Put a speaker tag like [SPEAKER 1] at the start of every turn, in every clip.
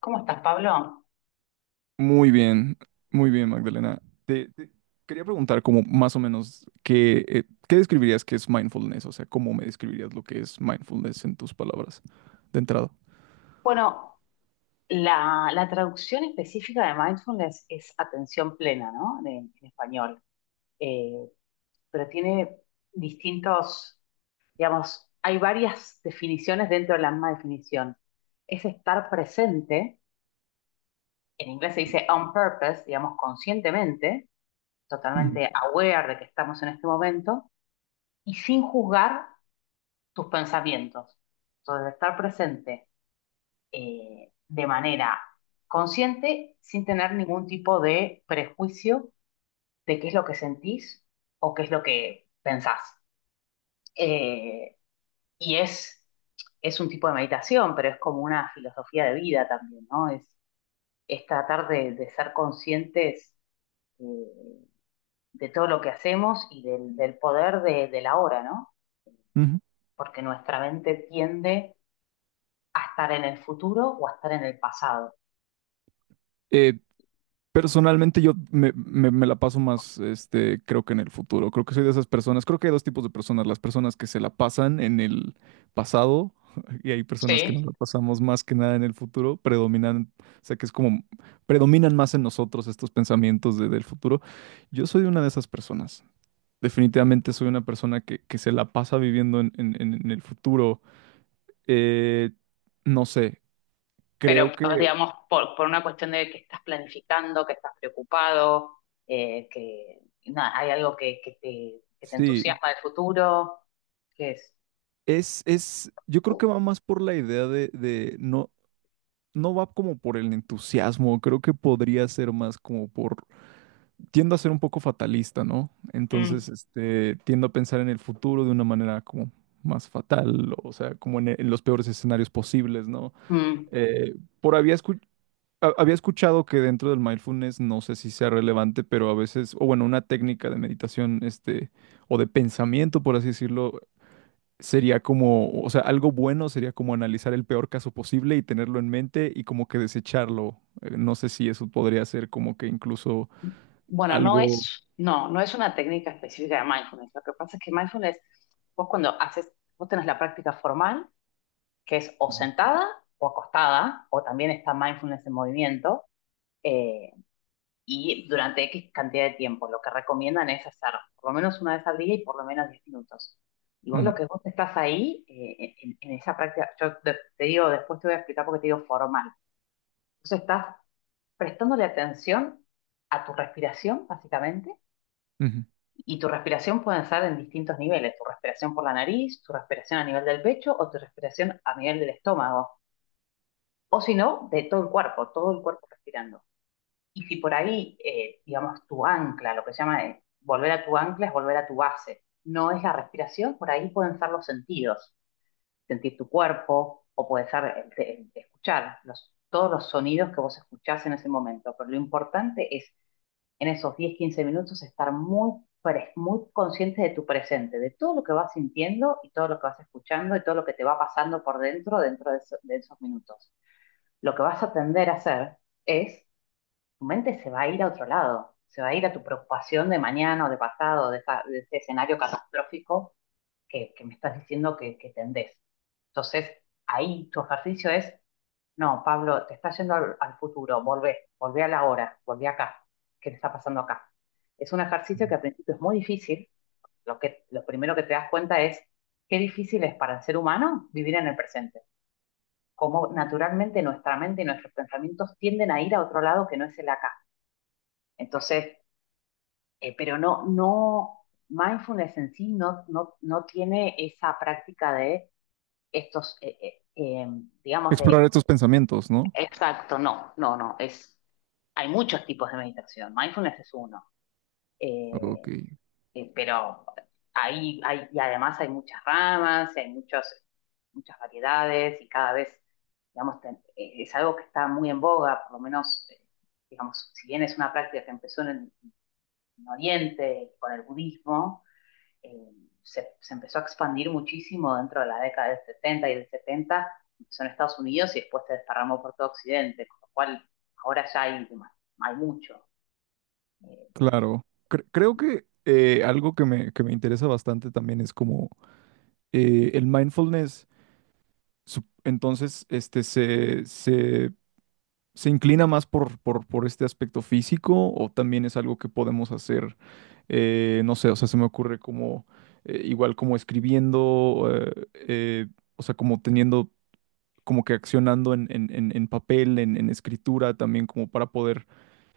[SPEAKER 1] ¿Cómo estás, Pablo?
[SPEAKER 2] Muy bien, muy bien, Magdalena. Te quería preguntar como más o menos qué, qué describirías que es mindfulness, o sea, cómo me describirías lo que es mindfulness en tus palabras de entrada.
[SPEAKER 1] Bueno, la traducción específica de mindfulness es atención plena, ¿no? En español. Eh, pero tiene distintos, digamos, hay varias definiciones dentro de la misma definición. Es estar presente, en inglés se dice on purpose, digamos, conscientemente,
[SPEAKER 2] Ujú,
[SPEAKER 1] totalmente aware de que estamos en este momento, y sin juzgar tus pensamientos. Entonces, estar presente de manera consciente sin tener ningún tipo de prejuicio de qué es lo que sentís o qué es lo que pensás. Eh, y es, es un tipo de meditación, pero es como una filosofía de vida también, ¿no? Es tratar de ser conscientes eh, de todo lo que hacemos y del poder de la hora, ¿no?
[SPEAKER 2] ujú.
[SPEAKER 1] Porque nuestra mente tiende a estar en el futuro o a estar en el pasado.
[SPEAKER 2] Eh, Personalmente yo me la paso más, este, creo que en el futuro. Creo que soy de esas personas. Creo que hay dos tipos de personas. Las personas que se la pasan en el pasado y hay personas que nos
[SPEAKER 1] Sí.
[SPEAKER 2] la pasamos más que nada en el futuro. Predominan, o sea, que es como, predominan más en nosotros estos pensamientos del futuro. Yo soy una de esas personas. Definitivamente soy una persona que se la pasa viviendo en el futuro. Eh, no sé,
[SPEAKER 1] Pero,
[SPEAKER 2] creo que
[SPEAKER 1] digamos, por una cuestión de que estás planificando, que estás preocupado, que nada, hay algo que te
[SPEAKER 2] sí.
[SPEAKER 1] entusiasma del futuro, que es...
[SPEAKER 2] Yo creo que va más por la idea de no, no va como por el entusiasmo, creo que podría ser más como por, tiendo a ser un poco fatalista, ¿no?
[SPEAKER 1] Mm,
[SPEAKER 2] Entonces, este, tiendo a pensar en el futuro de una manera como más fatal, o sea, como en los peores escenarios posibles, ¿no?
[SPEAKER 1] mm.
[SPEAKER 2] Eh, por había escu- ha- había escuchado que dentro del mindfulness, no sé si sea relevante, pero a veces, o bueno, una técnica de meditación, este, o de pensamiento, por así decirlo, sería como, o sea, algo bueno sería como analizar el peor caso posible y tenerlo en mente y como que desecharlo. No sé si eso podría ser como que incluso
[SPEAKER 1] Bueno,
[SPEAKER 2] algo...
[SPEAKER 1] no es una técnica específica de mindfulness. Lo que pasa es que mindfulness, vos cuando haces, vos tenés la práctica formal, que es o sentada o acostada, o también está mindfulness en movimiento, eh, y durante X cantidad de tiempo. Lo que recomiendan es hacer por lo menos una vez al día y por lo menos 10 minutos. Y vos
[SPEAKER 2] Ujú,
[SPEAKER 1] lo que vos estás ahí, en esa práctica, te digo, después te voy a explicar porque te digo formal. Entonces estás prestándole atención a tu respiración, básicamente,
[SPEAKER 2] ujú,
[SPEAKER 1] y tu respiración puede ser en distintos niveles: tu respiración por la nariz, tu respiración a nivel del pecho o tu respiración a nivel del estómago, o si no, de todo el cuerpo respirando. Y si por ahí, digamos, tu ancla, lo que se llama volver a tu ancla es volver a tu base, no es la respiración, por ahí pueden ser los sentidos, sentir tu cuerpo o puede ser escuchar los, todos los sonidos que vos escuchás en ese momento. Pero lo importante es en esos 10 15 minutos estar muy, muy consciente de tu presente, de todo lo que vas sintiendo y todo lo que vas escuchando y todo lo que te va pasando por dentro dentro de, de esos minutos. Lo que vas a tender a hacer es tu mente se va a ir a otro lado, se va a ir a tu preocupación de mañana o de pasado, de, de ese escenario catastrófico que me estás diciendo que tendés. Entonces, ahí tu ejercicio es, no, Pablo, te estás yendo al futuro, volvé a la hora, volvé acá, ¿qué te está pasando acá? Es un ejercicio
[SPEAKER 2] ujú.
[SPEAKER 1] que al principio es muy difícil, lo primero que te das cuenta es qué difícil es para el ser humano vivir en el presente, cómo naturalmente nuestra mente y nuestros pensamientos tienden a ir a otro lado que no es el acá. Entonces, pero mindfulness en sí no tiene esa práctica de estos, digamos,
[SPEAKER 2] Explorar
[SPEAKER 1] de...
[SPEAKER 2] estos pensamientos, ¿no?
[SPEAKER 1] Exacto, no, no, no, hay muchos tipos de meditación, mindfulness es uno, eh,
[SPEAKER 2] Ok,
[SPEAKER 1] pero ahí hay, y además hay muchas ramas, muchas variedades y cada vez, digamos, es algo que está muy en boga, por lo menos, digamos, si bien es una práctica que empezó en Oriente con el budismo, eh, empezó a expandir muchísimo dentro de la década del 60 y del 70, empezó en Estados Unidos y después se desparramó por todo Occidente, con lo cual ahora ya hay mucho. Eh.
[SPEAKER 2] claro. Creo que algo que me interesa bastante también es como el mindfulness. Entonces, este, ¿se inclina más por este aspecto físico o también es algo que podemos hacer? No sé, o sea, se me ocurre como, igual como escribiendo, o sea, como teniendo como que accionando en papel, en escritura, también como para poder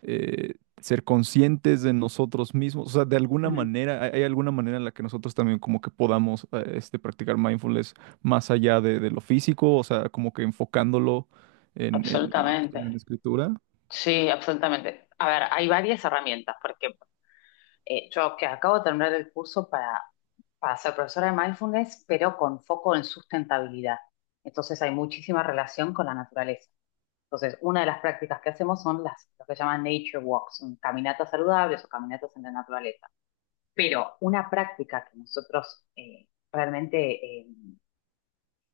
[SPEAKER 2] ser conscientes de nosotros mismos. O sea, de alguna
[SPEAKER 1] Mm,
[SPEAKER 2] manera, hay alguna manera en la que nosotros también como que podamos este, practicar mindfulness más allá de lo físico, o sea, como que enfocándolo en, en, en la
[SPEAKER 1] absolutamente.
[SPEAKER 2] escritura.
[SPEAKER 1] Sí, absolutamente. A ver, hay varias herramientas, porque yo que acabo de terminar el curso para ser profesora de mindfulness, pero con foco en sustentabilidad. Entonces hay muchísima relación con la naturaleza. Entonces, una de las prácticas que hacemos son las, lo que llaman nature walks, caminatas saludables o caminatas en la naturaleza. Pero una práctica que nosotros realmente eh,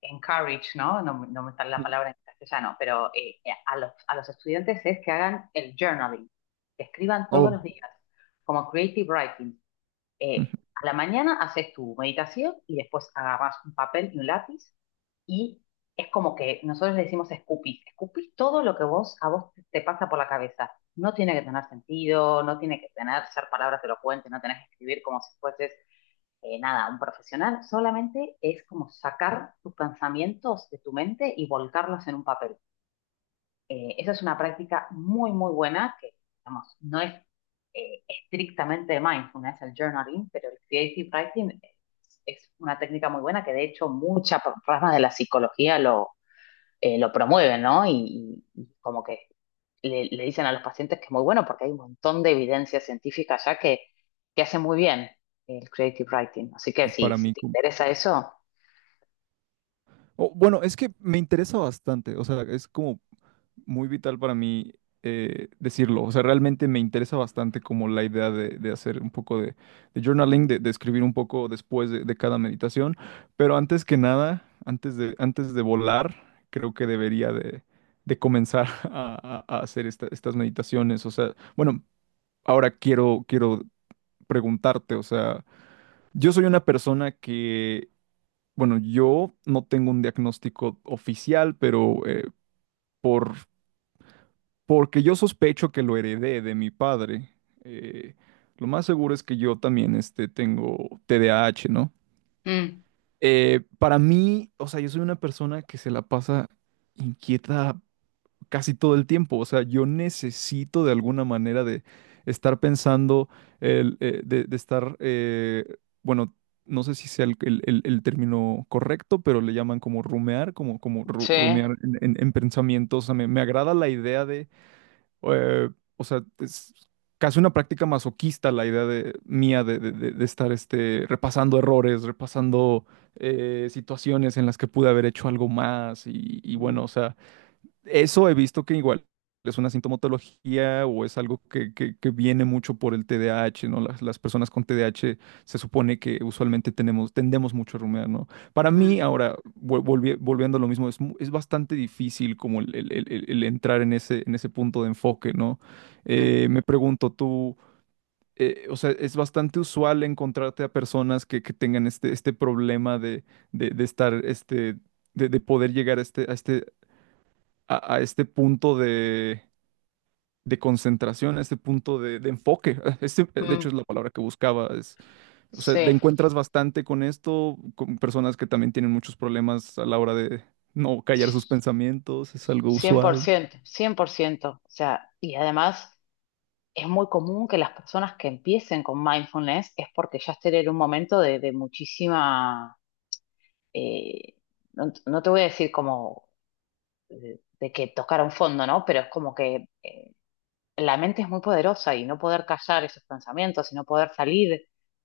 [SPEAKER 1] encourage, ¿no? ¿No? No me sale la
[SPEAKER 2] Ujú.
[SPEAKER 1] palabra en castellano, pero a los estudiantes es que hagan el journaling, que escriban todos
[SPEAKER 2] Oh,
[SPEAKER 1] los días, como creative writing,
[SPEAKER 2] ujú,
[SPEAKER 1] eh, a la mañana haces tu meditación y después agarras un papel y un lápiz y es como que nosotros le decimos escupís, escupís todo lo que vos a vos te pasa por la cabeza. No tiene que tener sentido, no tiene que tener ser palabras elocuentes, no tenés que escribir como si fueses nada, un profesional. Solamente es como sacar tus pensamientos de tu mente y volcarlos en un papel. Esa es una práctica muy, muy buena que, digamos, no es estrictamente de mindfulness, el journaling, pero el creative writing es una técnica muy buena que de hecho muchas ramas de la psicología lo promueven, ¿no? Y, y como que le dicen a los pacientes que es muy bueno porque hay un montón de evidencia científica ya que hace muy bien el creative writing. Así que
[SPEAKER 2] para
[SPEAKER 1] si
[SPEAKER 2] mí.
[SPEAKER 1] te interesa eso,
[SPEAKER 2] O, bueno, es que me interesa bastante, o sea, es como muy vital para mí decirlo, o sea, realmente me interesa bastante como la idea de hacer un poco de journaling, de escribir un poco después de cada meditación, pero antes que nada, antes de volar, creo que debería de comenzar a hacer estas meditaciones, o sea, bueno, ahora quiero preguntarte, o sea, yo soy una persona que bueno, yo no tengo un diagnóstico oficial, pero por, porque yo sospecho que lo heredé de mi padre, eh, lo más seguro es que yo también este, tengo TDAH, ¿no?
[SPEAKER 1] mm,
[SPEAKER 2] Para mí, o sea, yo soy una persona que se la pasa inquieta casi todo el tiempo. O sea, yo necesito de alguna manera de estar pensando, de estar, bueno, no sé si sea el término correcto, pero le llaman como rumear, como,
[SPEAKER 1] sí,
[SPEAKER 2] rumear en, en pensamientos. O sea, me agrada la idea de, eh, o sea, es casi una práctica masoquista la idea de, mía de, de estar este, repasando errores, repasando... situaciones en las que pude haber hecho algo más y
[SPEAKER 1] mm,
[SPEAKER 2] bueno, o sea, eso he visto que igual es una sintomatología o es algo que, que viene mucho por el TDAH, ¿no? Las personas con TDAH se supone que usualmente tenemos, tendemos mucho a rumiar, ¿no? Para
[SPEAKER 1] mm,
[SPEAKER 2] mí, ahora, volviendo a lo mismo, es, es bastante difícil como el entrar en ese punto de enfoque, ¿no?
[SPEAKER 1] mm,
[SPEAKER 2] Me pregunto, tú, o sea, es bastante usual encontrarte a personas que tengan este, este problema de estar, este de poder llegar a este, a este a este punto de concentración, a este punto de enfoque. Este, de
[SPEAKER 1] mm,
[SPEAKER 2] hecho, es la palabra que buscaba. Es- o sea, te
[SPEAKER 1] sí.
[SPEAKER 2] encuentras bastante con esto, con personas que también tienen muchos problemas a la hora de no callar sus pensamientos, es algo
[SPEAKER 1] Cien cien por
[SPEAKER 2] usual.
[SPEAKER 1] ciento, 100%. O sea, y además es muy común que las personas que empiecen con mindfulness es porque ya estén en un momento de muchísima, eh, no te voy a decir como de que tocaron fondo, ¿no? Pero es como que la mente es muy poderosa y no poder callar esos pensamientos y no poder salir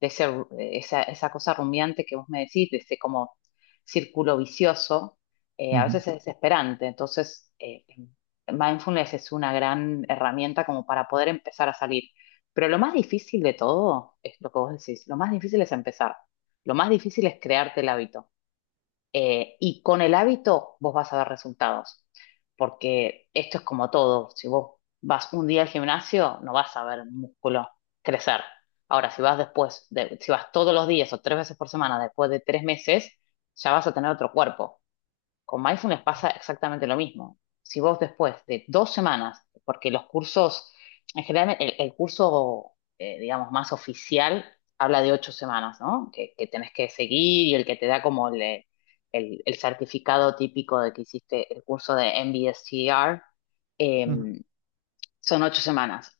[SPEAKER 1] de ese de esa, esa cosa rumiante que vos me decís, de ese como círculo vicioso, a
[SPEAKER 2] Ujú,
[SPEAKER 1] veces es desesperante. Entonces, mindfulness es una gran herramienta como para poder empezar a salir. Pero lo más difícil de todo es lo que vos decís, lo más difícil es empezar, lo más difícil es crearte el hábito. Y con el hábito vos vas a ver resultados, porque esto es como todo. Si vos vas un día al gimnasio, no vas a ver músculo crecer. Ahora, si vas después, si vas todos los días o tres veces por semana después de 3 meses, ya vas a tener otro cuerpo. Con mindfulness pasa exactamente lo mismo. Si vos después de dos semanas, porque los cursos, en general el curso, digamos, más oficial habla de 8 semanas, ¿no? Que tenés que seguir y el que te da como el, el certificado típico de que hiciste el curso de MBSTR, eh,
[SPEAKER 2] ujú.
[SPEAKER 1] son 8 semanas.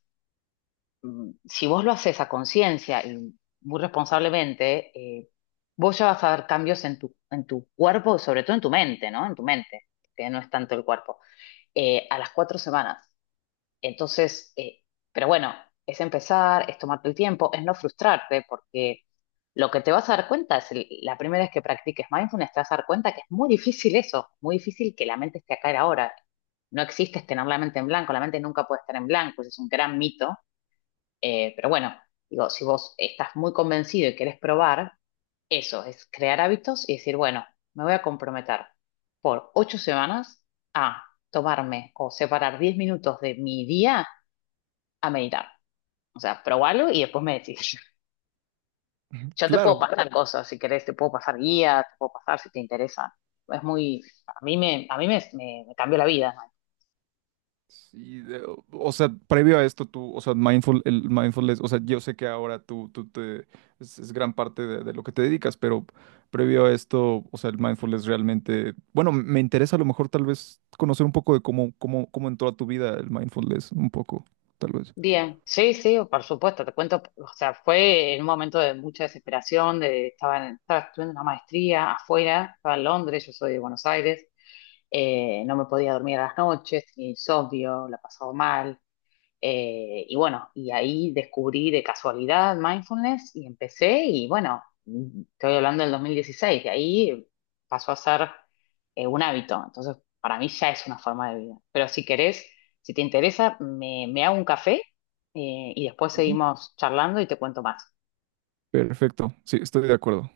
[SPEAKER 1] Mm, si vos lo haces a conciencia y muy responsablemente, eh, vos ya vas a ver cambios en tu cuerpo y sobre todo en tu mente, ¿no? En tu mente, que no es tanto el cuerpo, a las 4 semanas. Entonces, pero bueno, es empezar, es tomarte el tiempo, es no frustrarte, porque lo que te vas a dar cuenta es la primera vez que practiques mindfulness, te vas a dar cuenta que es muy difícil eso, muy difícil que la mente esté acá y ahora. No existe tener la mente en blanco, la mente nunca puede estar en blanco, ese es un gran mito. Pero bueno, digo, si vos estás muy convencido y querés probar, eso es crear hábitos y decir, bueno, me voy a comprometer por 8 semanas a tomarme o separar 10 minutos de mi día a meditar. O sea, probalo y después me decís. Yo te puedo
[SPEAKER 2] Claro,
[SPEAKER 1] pasar cosas, si querés, te puedo pasar guía, te puedo pasar si te interesa. Es muy, a mí me, me cambió la vida.
[SPEAKER 2] sí, de- o sea, previo a esto tú, o sea, mindful, el mindfulness, o sea, yo sé que ahora tú te, es gran parte de lo que te dedicas, pero previo a esto, o sea, el mindfulness realmente, bueno, me interesa a lo mejor tal vez conocer un poco de cómo, cómo, cómo entró a tu vida el mindfulness, un poco, tal vez.
[SPEAKER 1] Bien, sí, sí, por supuesto, te cuento, o sea, fue en un momento de mucha desesperación, de, estaba, estaba estudiando una maestría afuera, estaba en Londres, yo soy de Buenos Aires, no me podía dormir a las noches, tenía insomnio, la pasaba mal, y bueno, y ahí descubrí de casualidad mindfulness y empecé y bueno, estoy hablando del 2016, de ahí pasó a ser un hábito. Entonces, para mí ya es una forma de vida. Pero si querés, si te interesa, me hago un café y después
[SPEAKER 2] Ujú.
[SPEAKER 1] seguimos charlando y te cuento más.
[SPEAKER 2] Perfecto, sí, estoy de acuerdo.